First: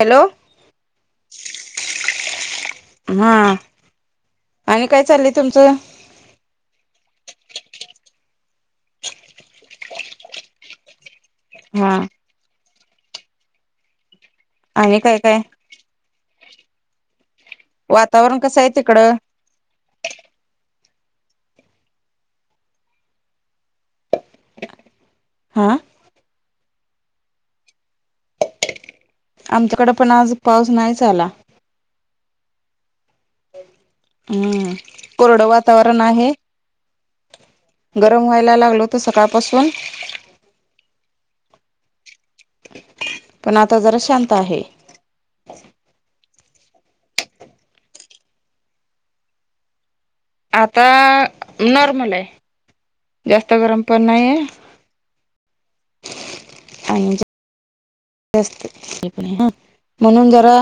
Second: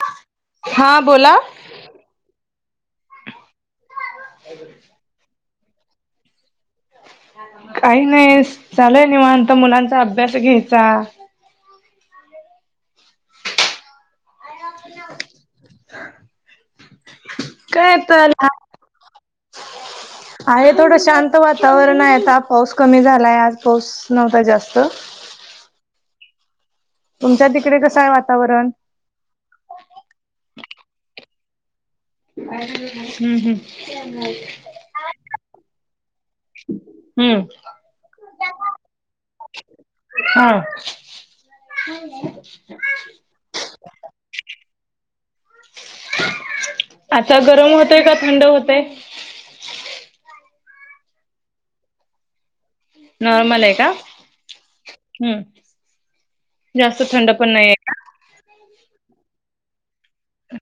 Hello! हा बोला. हा. आणि काय चाललय तुमचं? काही नाहीस चालय निवांत मुलांचा अभ्यास घ्यायचा. हा. आणि काय काय? काय वातावरण तला कसं आहे [inaudible] आहे थोडं शांत वातावरण आहे आता पाऊस कमी झालाय आज पाऊस नव्हता जास्त. हा. तुमच्या तिकडे कसं आहे वातावरण? आमच्याकडं पण आज पाऊस नाहीच आला. [inaudible] हम्म हम्म. हम्म, कोरडं वातावरण आहे. हम्म. गरम व्हायला लागल होत सकाळपासून. हा. पण आता जरा शांत आहे. आता गरम होतय का थंड होतय? आता नॉर्मल आहे. जास्त नॉर्मल आहे गरम का? पण नाही आहे हम्म. जास्त आणि थंड पण नाहीये. जास्त हे पण आहे ह म्हणून जरा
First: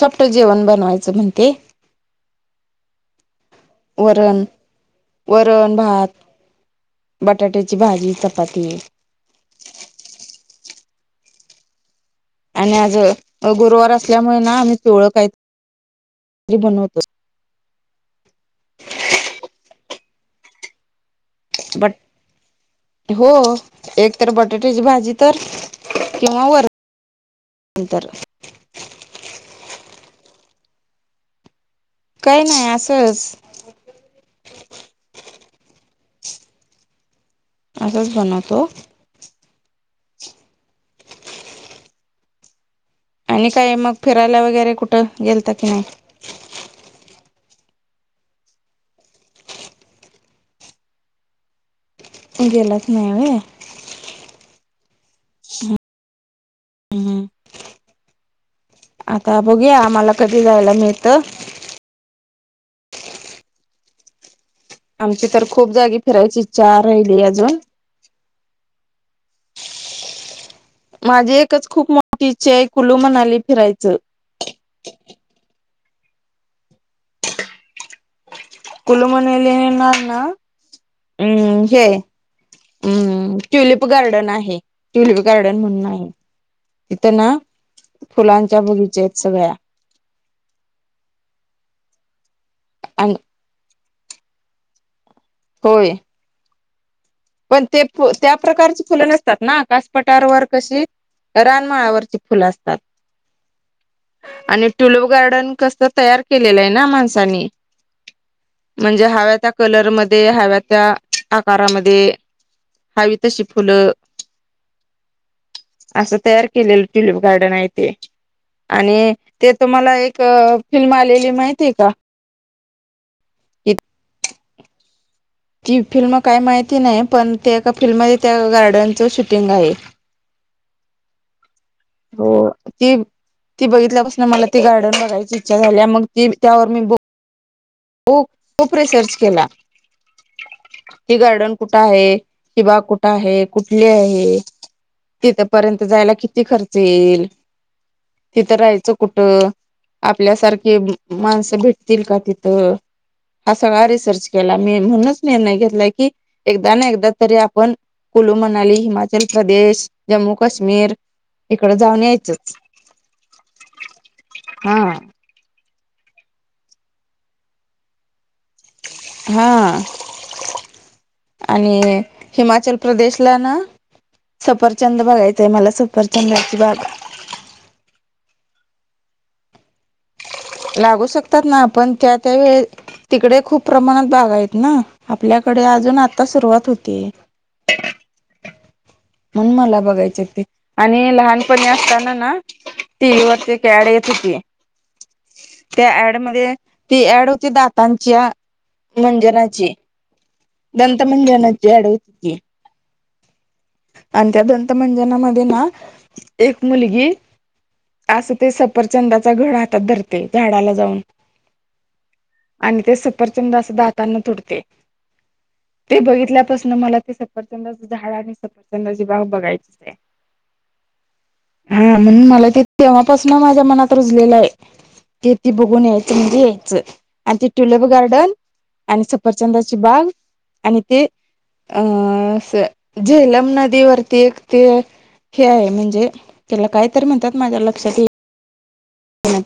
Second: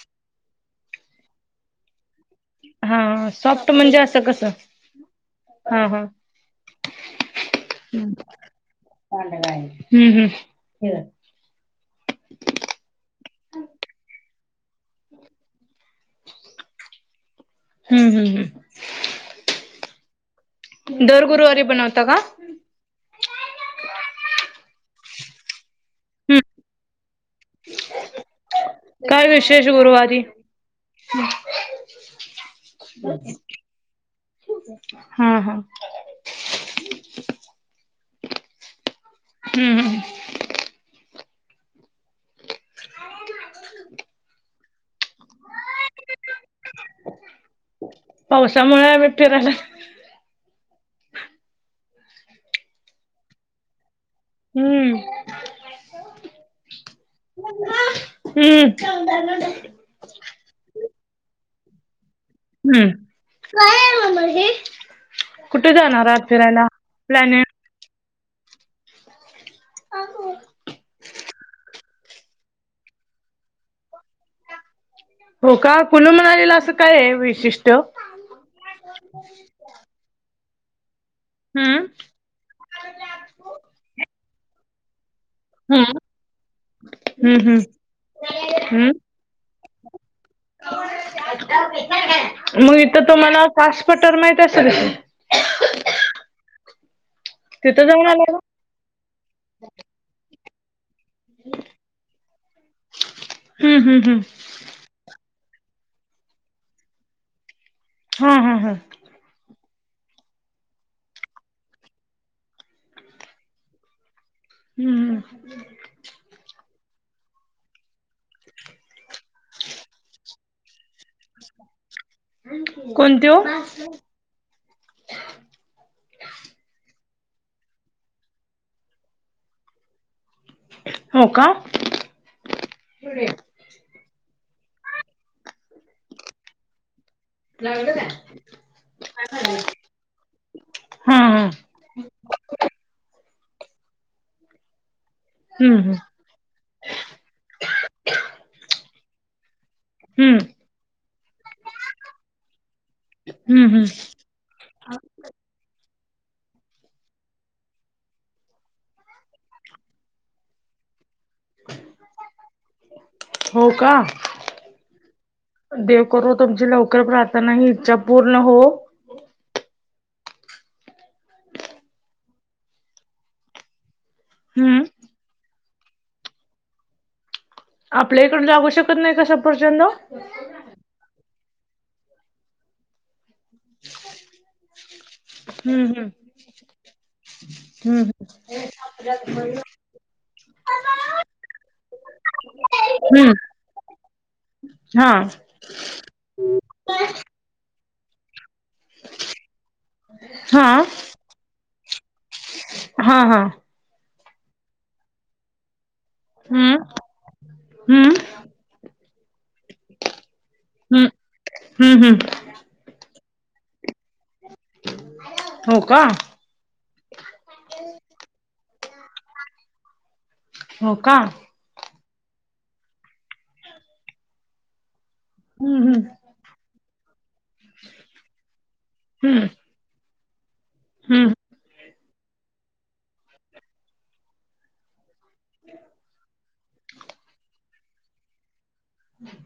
सॉफ्ट जेवण बनवायचं म्हणते. हा साॅफ् वरण, वरण हा हा भात, ‌बटाट्याची भाजी, चपाती. हम्म हम्म. आणि आज गुरुवार असल्यामुळे ना आम्ही पिवळं काहीतरी बनवतो. हम्म हम्म हम्म, ‌दर गुरुवारी बट, बनवता का? हो एक तर बटाट्याची भाजी तर हम्म किंवा वरण नंतर. काय विशेष गुरुवारी? [inaudible] काही नाही असंच हां हां. असच बनवतो? हम्म. [inaudible] आणि काय मग फिरायला वगैरे कुठं गेलता की नाही? [inaudible] पावसामुळे आम्ही फिरायला गेलासनाय व्हय? हम्म. हम्म हम्म. आता बघूया आम्हाला कधी जायला मिळतं. हम्म. काय आहे मम्मा हे. आमची तर खूप जागी फिरायची इच्छा राहिली प्लॅने अजून. [unintelligible] माझी एकच खूप मोठी इच्छा आहे. कुलू मनाली फिरायचं. हो का? कुलु मनालीला असं काय ए वैशिष्ट्य? कुलू मनालीला ना? अम् हम्म हे. अं. ट्युलिप गार्डन आहे. ट्युलिप गार्डन हम्म म्हणून आहे. तिथं ना हम्म हम्म फुलांचा हम्म बगीचा आहेत सगळा. मग इथ आणि तुम्हाला कास पठार माहित असेलच ना? होय. की पण ते, तिथं जाऊन आलाय त्या का प्रकारची फुलं नसतात ना? कास पठारवर कशी? रानमाळावरची फुलं असतात. हम्म हम्म हम्म आणि- ट्युलिप गार्डन कस तयार केलेलं आहे ना माणसानी? हां. हां. हां. म्हणजे हव्या त्या कलरमध्ये. हव्या त्या आकारामध्ये. हवी तशी फुलं. हम्म. हम. असं तयार केलेलं ट्युलिप गार्डन आहे ते. आणि- ते तुम्हाला एक फिल्म आलेली माहिती आहे का? कोणती ओ? ती फिल्म काय माहिती नाही. पण ते एका फिल्ममध्ये त्या गार्डनच शूटिंग आहे. हो का हो. ती- ती बघितल्यापासन मला ती गार्डन बघायची इच्छा झालीया. मग ती त्यावर मी- खूप. खूप रिसर्च केला. ती हा हा हम्म गार्डन कुठे आहे? ती बाग कुठ आहे? कुठली आहे? तिथपर्यंत हम्म जायला किती खर्च येईल? तिथं राहायचं कुठं? हम्म आपल्यासारखे माणसं भेटतील का तिथ? थ. हा हम्म हम्म सगळा रिसर्च- केला मी. म्हणूनच निर्णय घेतला की एकदा ना एकदा तरी आपण- कुल्लू मनाली, हिमाचल प्रदेश, जम्मू काश्मीर- इकड जाऊन यायचच. हो का हां. देव करो तुमची लवकर प्रार्थना आणि इच्छा पूर्ण होवो. हां. आणि हिमाचल प्रदेशला ना? हम्म सफरचंद बघायचय मला. सफरचंदाची बाग. आपल्या इकडले लागू शकत नाही का सफरचंद? लागू शकतात ना? पण त्या त्या वेळे- तिकडे खूप प्रमाणात बागा आहेत ना? आपल्याकडे अजून आत्ता सुरुवात होतीये. हम्. ह म्हणून मला बघायचेत ते. आणि लहानपणी असताना ना- टी व्ही वरती एक ऍड येत होती. हां. त्या ऍड मध्ये, ती ऍड होती दातांच्या- मंजनाची हा दंत मंजनाची याड होती. हा हा. आणि त्या दंत मंजनामध्ये ना एक हम्म मुलगी हम्म अस ते सफरचंदाचा घड हातात धरते झाडाला जाऊन. हम्म हम्म हम्म आणि ते सपरचंद असं दातांना तुटते हो ते का बघितल्यापासून मला ते सपरचंद झाड आणि सफरचंद बाग बघायचय. हो का? हा म्हण मला ते तेव्हापासून माझ्या मनात रुजलेलं हे. ते त हम्म बघून हम्म यायचं म्हणजे यायचं आणि ते ट्युलप गार्डन आणि हम्म सफरचंदा ची बाग आणि ते हम्म अ असं झेलम नदीवररती एक ते हे आहे म्हणजे त्याला काय तरी म्हणतात माझ्या लक्षात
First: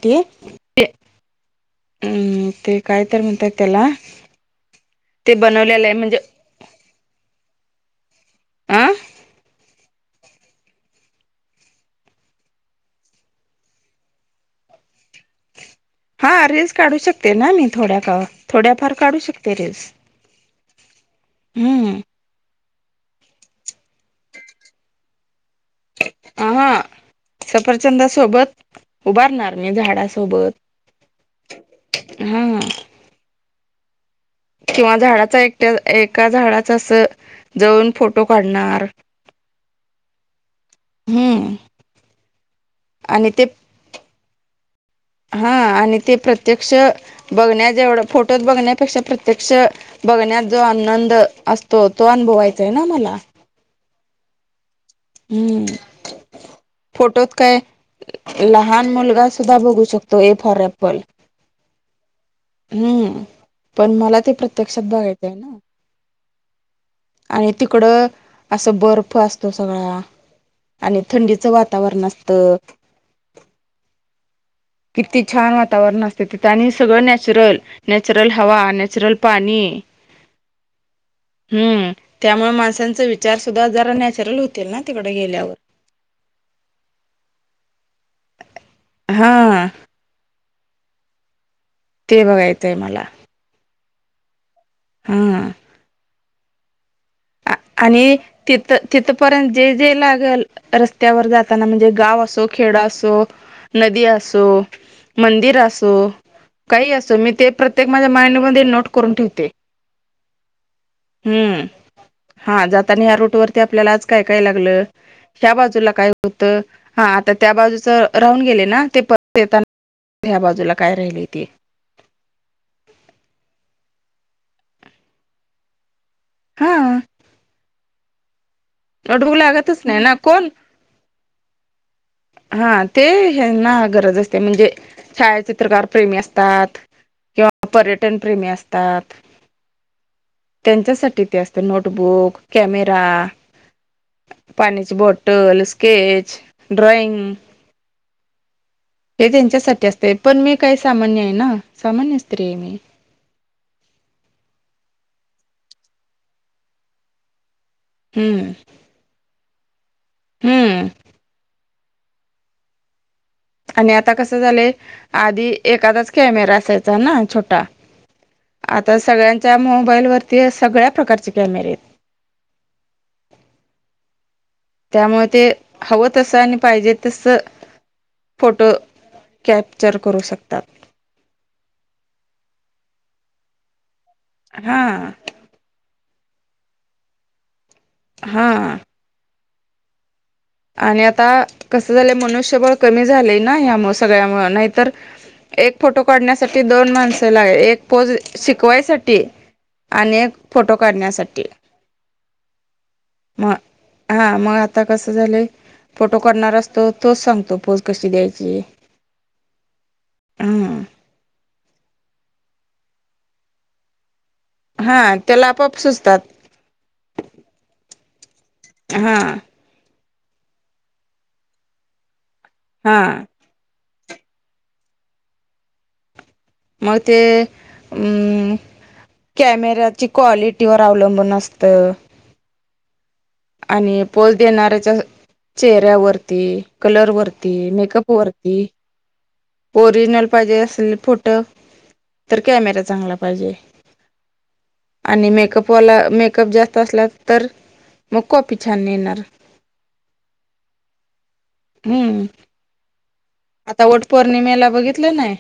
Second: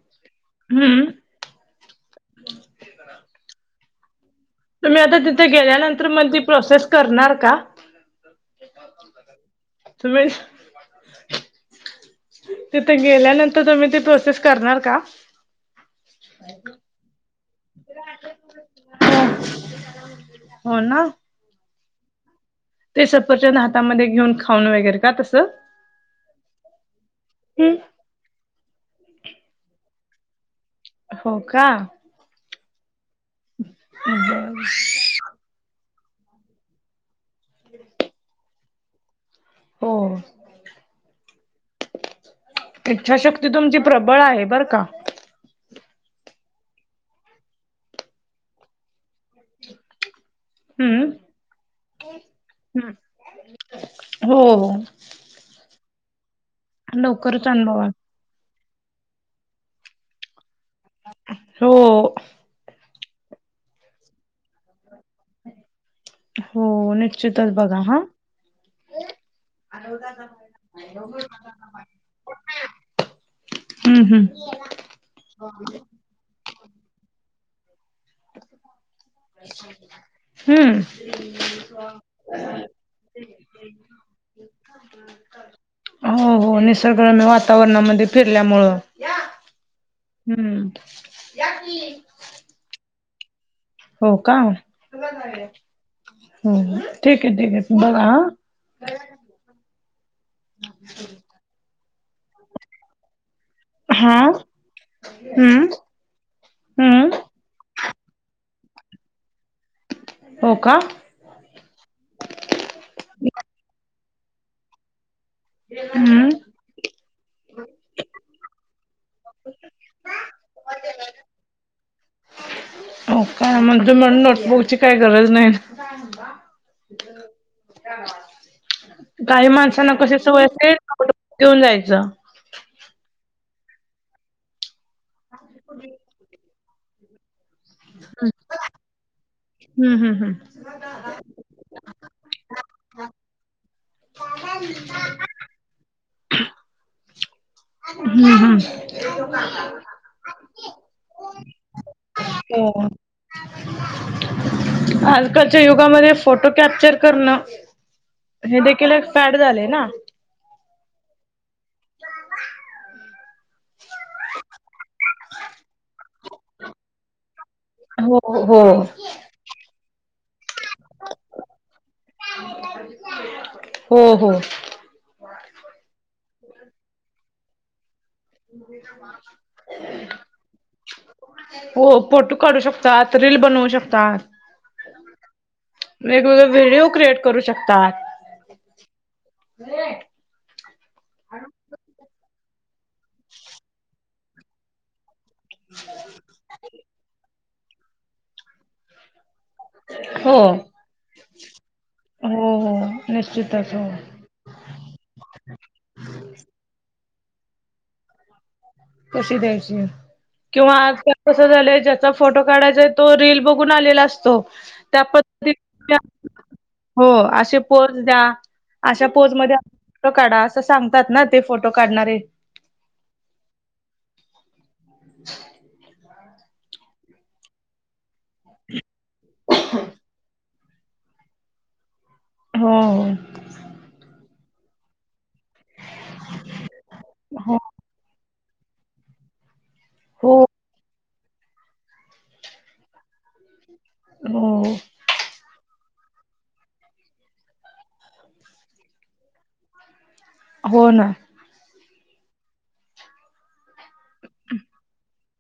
ये [inaudible] हम्म हम् ते कायतर म्हणतायत त्याला तुम्ही आता ते तिथे बनवलेलं आहे गेल्यानंतर म्हणजे मग ती प्रोसेस करणार का? अ तुम्ही तिथे गेल्यानंतर तुम्ही ते प्रोसेस करणार का? हा रीलल्स काढू शक ते ना मी थोड्या कावा थोड्याफार काढू हो शकते रिस हो ना हम्म. ते संपरचंद हातामध्ये घेऊन खाऊनं वगैरे का तसं? अ हा हम्म सफरचंदासोबत उभारणार मी झाडासोबत. हो का? हम्म. [inaudible] किंवा झाडाचा एकट्या एका झाडाचा अस जाऊन फोटो काढणार. [inaudible] हम्म. आणि ते इच्छाशक्ती तुमची प्रबळ आहे बरं का. हा आणि ते प्रत्यक्ष बघण्या जवढ फोटो बघण्यापेक्षा प्रत्यक्ष बघण्यात जो हम्म. आनंद असतो तो अनुभवायचा आहे ना मला. हो. हम्म फोटोच लवकरच काय अनुभवा लहान मुलगा सुद्धा बघू शकतो ए फॉर ए बर हो हे हम्म पण मला ते प्रत्यक्षात बघायचं आहे ना. हो आणि निश्चितच बघा तिकड हा असं बर्फ असतो स गळा आणि थंडीचं वातावरण असत. हम्म हम्म. किती छान वातावरण असते ते आणि सगळं नॅचरल नॅचरल हवा नॅचरल पाणी. हम्म. हम्म त्यामुळे माणसांचा विचार सुद्धा जरा नॅचरल होतील ना तिकडे गेल्यावर. हो हो निसर्गरम्य वातावरणामध्ये फिरल्यामुळं. हा हा. हम्म. या की तेव्हा येते मला. हो का हो ठीक हा आहे, ठीक आहे, बघा हा. तिथ, तिथ पर्यंत जे, जे लागेल रस्त्यावर जाताना म्हणजे गाव असो, खेड असो नदी हा असो, मंदिर हम्म असो काही हम्म असो मी ते प्रत्य ते माझ्या माइंडमध्ये नोट करून ठेवते. हो का. हम्म. हा जातानी या रूट वरती आपल्याला आज काय, काय लागलं ह्या बाजूला काय हम्म होत. हा आता त्या बाजूच राहून गेले ना ते परत येताना ह्या बाजूला काय राहिले ते. हो का मग तुम्हाला नोटबुकची काही गरज नाही. य ह [inaudible] हा. नोटबुक काही लागतच माणसांना नाही ना कशी सवय कोण असते नोटबुक घेऊन जायचं. हा ते ह्याना गरज असते म्हणजे छायाचित्रकार प्रेमी असतात किंवा पर्यटन प्रेमी असतात. हम्म हम्म त्यांच्यासाठी ते असते नोटबुक, कॅमेरा पाण्याची बॉटल, स्केच, ड्रॉइंग हम्म, हम्म. हे त्यांच्यासाठी असते पण मी काही सामान्य आहे ना सामान्य स्त्री आहे मी. हो आज कालच्या युगामध्ये फोटो कॅप्चर करणं हम्म हे देखील पॅड झालय ना. हम्म आणि आता कसं झालंय आधी एखादाच कॅमेरा असायचा ना छोटा हो हो आता सगळ्यांच्या मोबाईल वरती सगळ्या प्रकारचे कॅमेरे आहेत. हो हो. त्यामुळे ते हवं तसं आणि पाहिजे तसं फोटो कॅप्चर करू शकतात. हो फोटो काढू शकतात रील बनवू शकतात. हा. वेगवेगळे व्हिडिओ क्रिएट करू शकतात. हा. हो [inaudible] आणि आता कस झालय मनुष्यबळ कमी झाले ना यामु सगळ्यामुंळे नाहीतर एक फोटो काढण्यासाठी दोन माणसाला एक पोज शिकवायसाठी आणि एक हो. फोटो काढण्यासाठी हो हो म निश्चितच हो हा मग आता कसं झालंय फोटो करणार असतो तोच सांगतो पोज कशी द्यायची. कशी द्यायची किंवा हं आज कसं झालंय ज्याचा फोटो काढायचाय तो रील बघून आलेला असतो. त्या हां त्याला पद्धती आपोआप [inaudible] सुचतात हो असे पोज द्या अशा हां पोजमध्ये फोटो काढा असं सांगतात ना ते फोटो काढणारे. हा. [unintelligible] म ते कॅमेराची क्वालिटी तीवर अवलंबून असतं. होय. आणि पोज देणाऱ्याच्या चेहऱ्यावरती, कलर वरती, हो मेकअप वरती- ती. ओरिजनल हो पाहिजे असल फोटो तर कॅमेरा चांगला पाहिजे. हं. आणि मेकअपवाला, मेकअप जास्त असला तर? मग कॉपी छान नाही येणार. हो ना. हम्म. आता वट पौर्णिमेला बघितलं नाही?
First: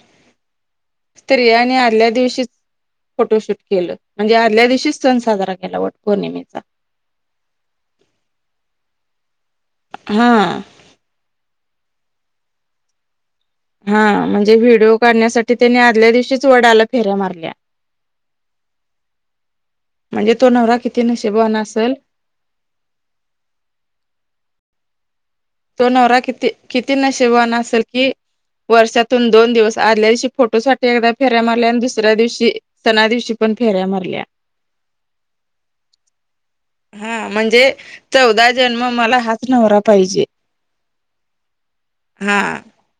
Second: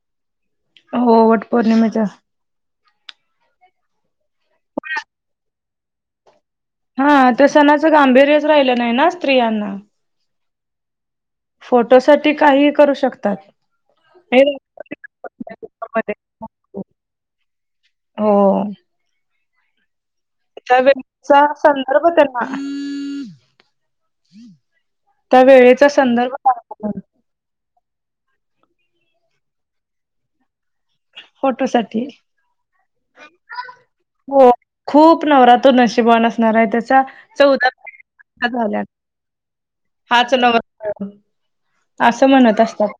हो वट स्त्रियांनी पौर्णिमेच्या आदल्या दिवशीच - फोटोशूट केलं. म्हणजे आदल्या दिवशीच सण साजरा केला वट पौर्णिमेचा. हां. ते सणाचं गांभीर्यच राहिलं नाही ना स्त्रियांना. हां. फोटो साठी काहीही करू शकतात. हां. हे म्हणजे व्हिडिओ काढण्यासाठी त्यांनी आदल्या दिवशीच वडाला फेऱ्या मारल्या. हो. म्हणजे तो- नवरा त्या किती वेळीचा नशेबान असेल संदर्भ त्यांना- त्या तो वेळेचा नवरा संदर्भ किती- किती सांगतात नशिबवान असेल? कि वर्षातून दोन दिवस, आदल्या दिवशी फोटोसाठी एकदा- फेऱ्या मारल्या. आणि फोटोसाठी दुसऱ्या दिवशी सणा दिवशी पण फेऱ्या मारल्या. हां. तो नवरा तर नशिबवान असणार आहे. त्या- हां. म्हणजे चौदा जन्म मला हाच नवरा पाहिजे. हाच नवरात्र असं हा म्हणत असतात.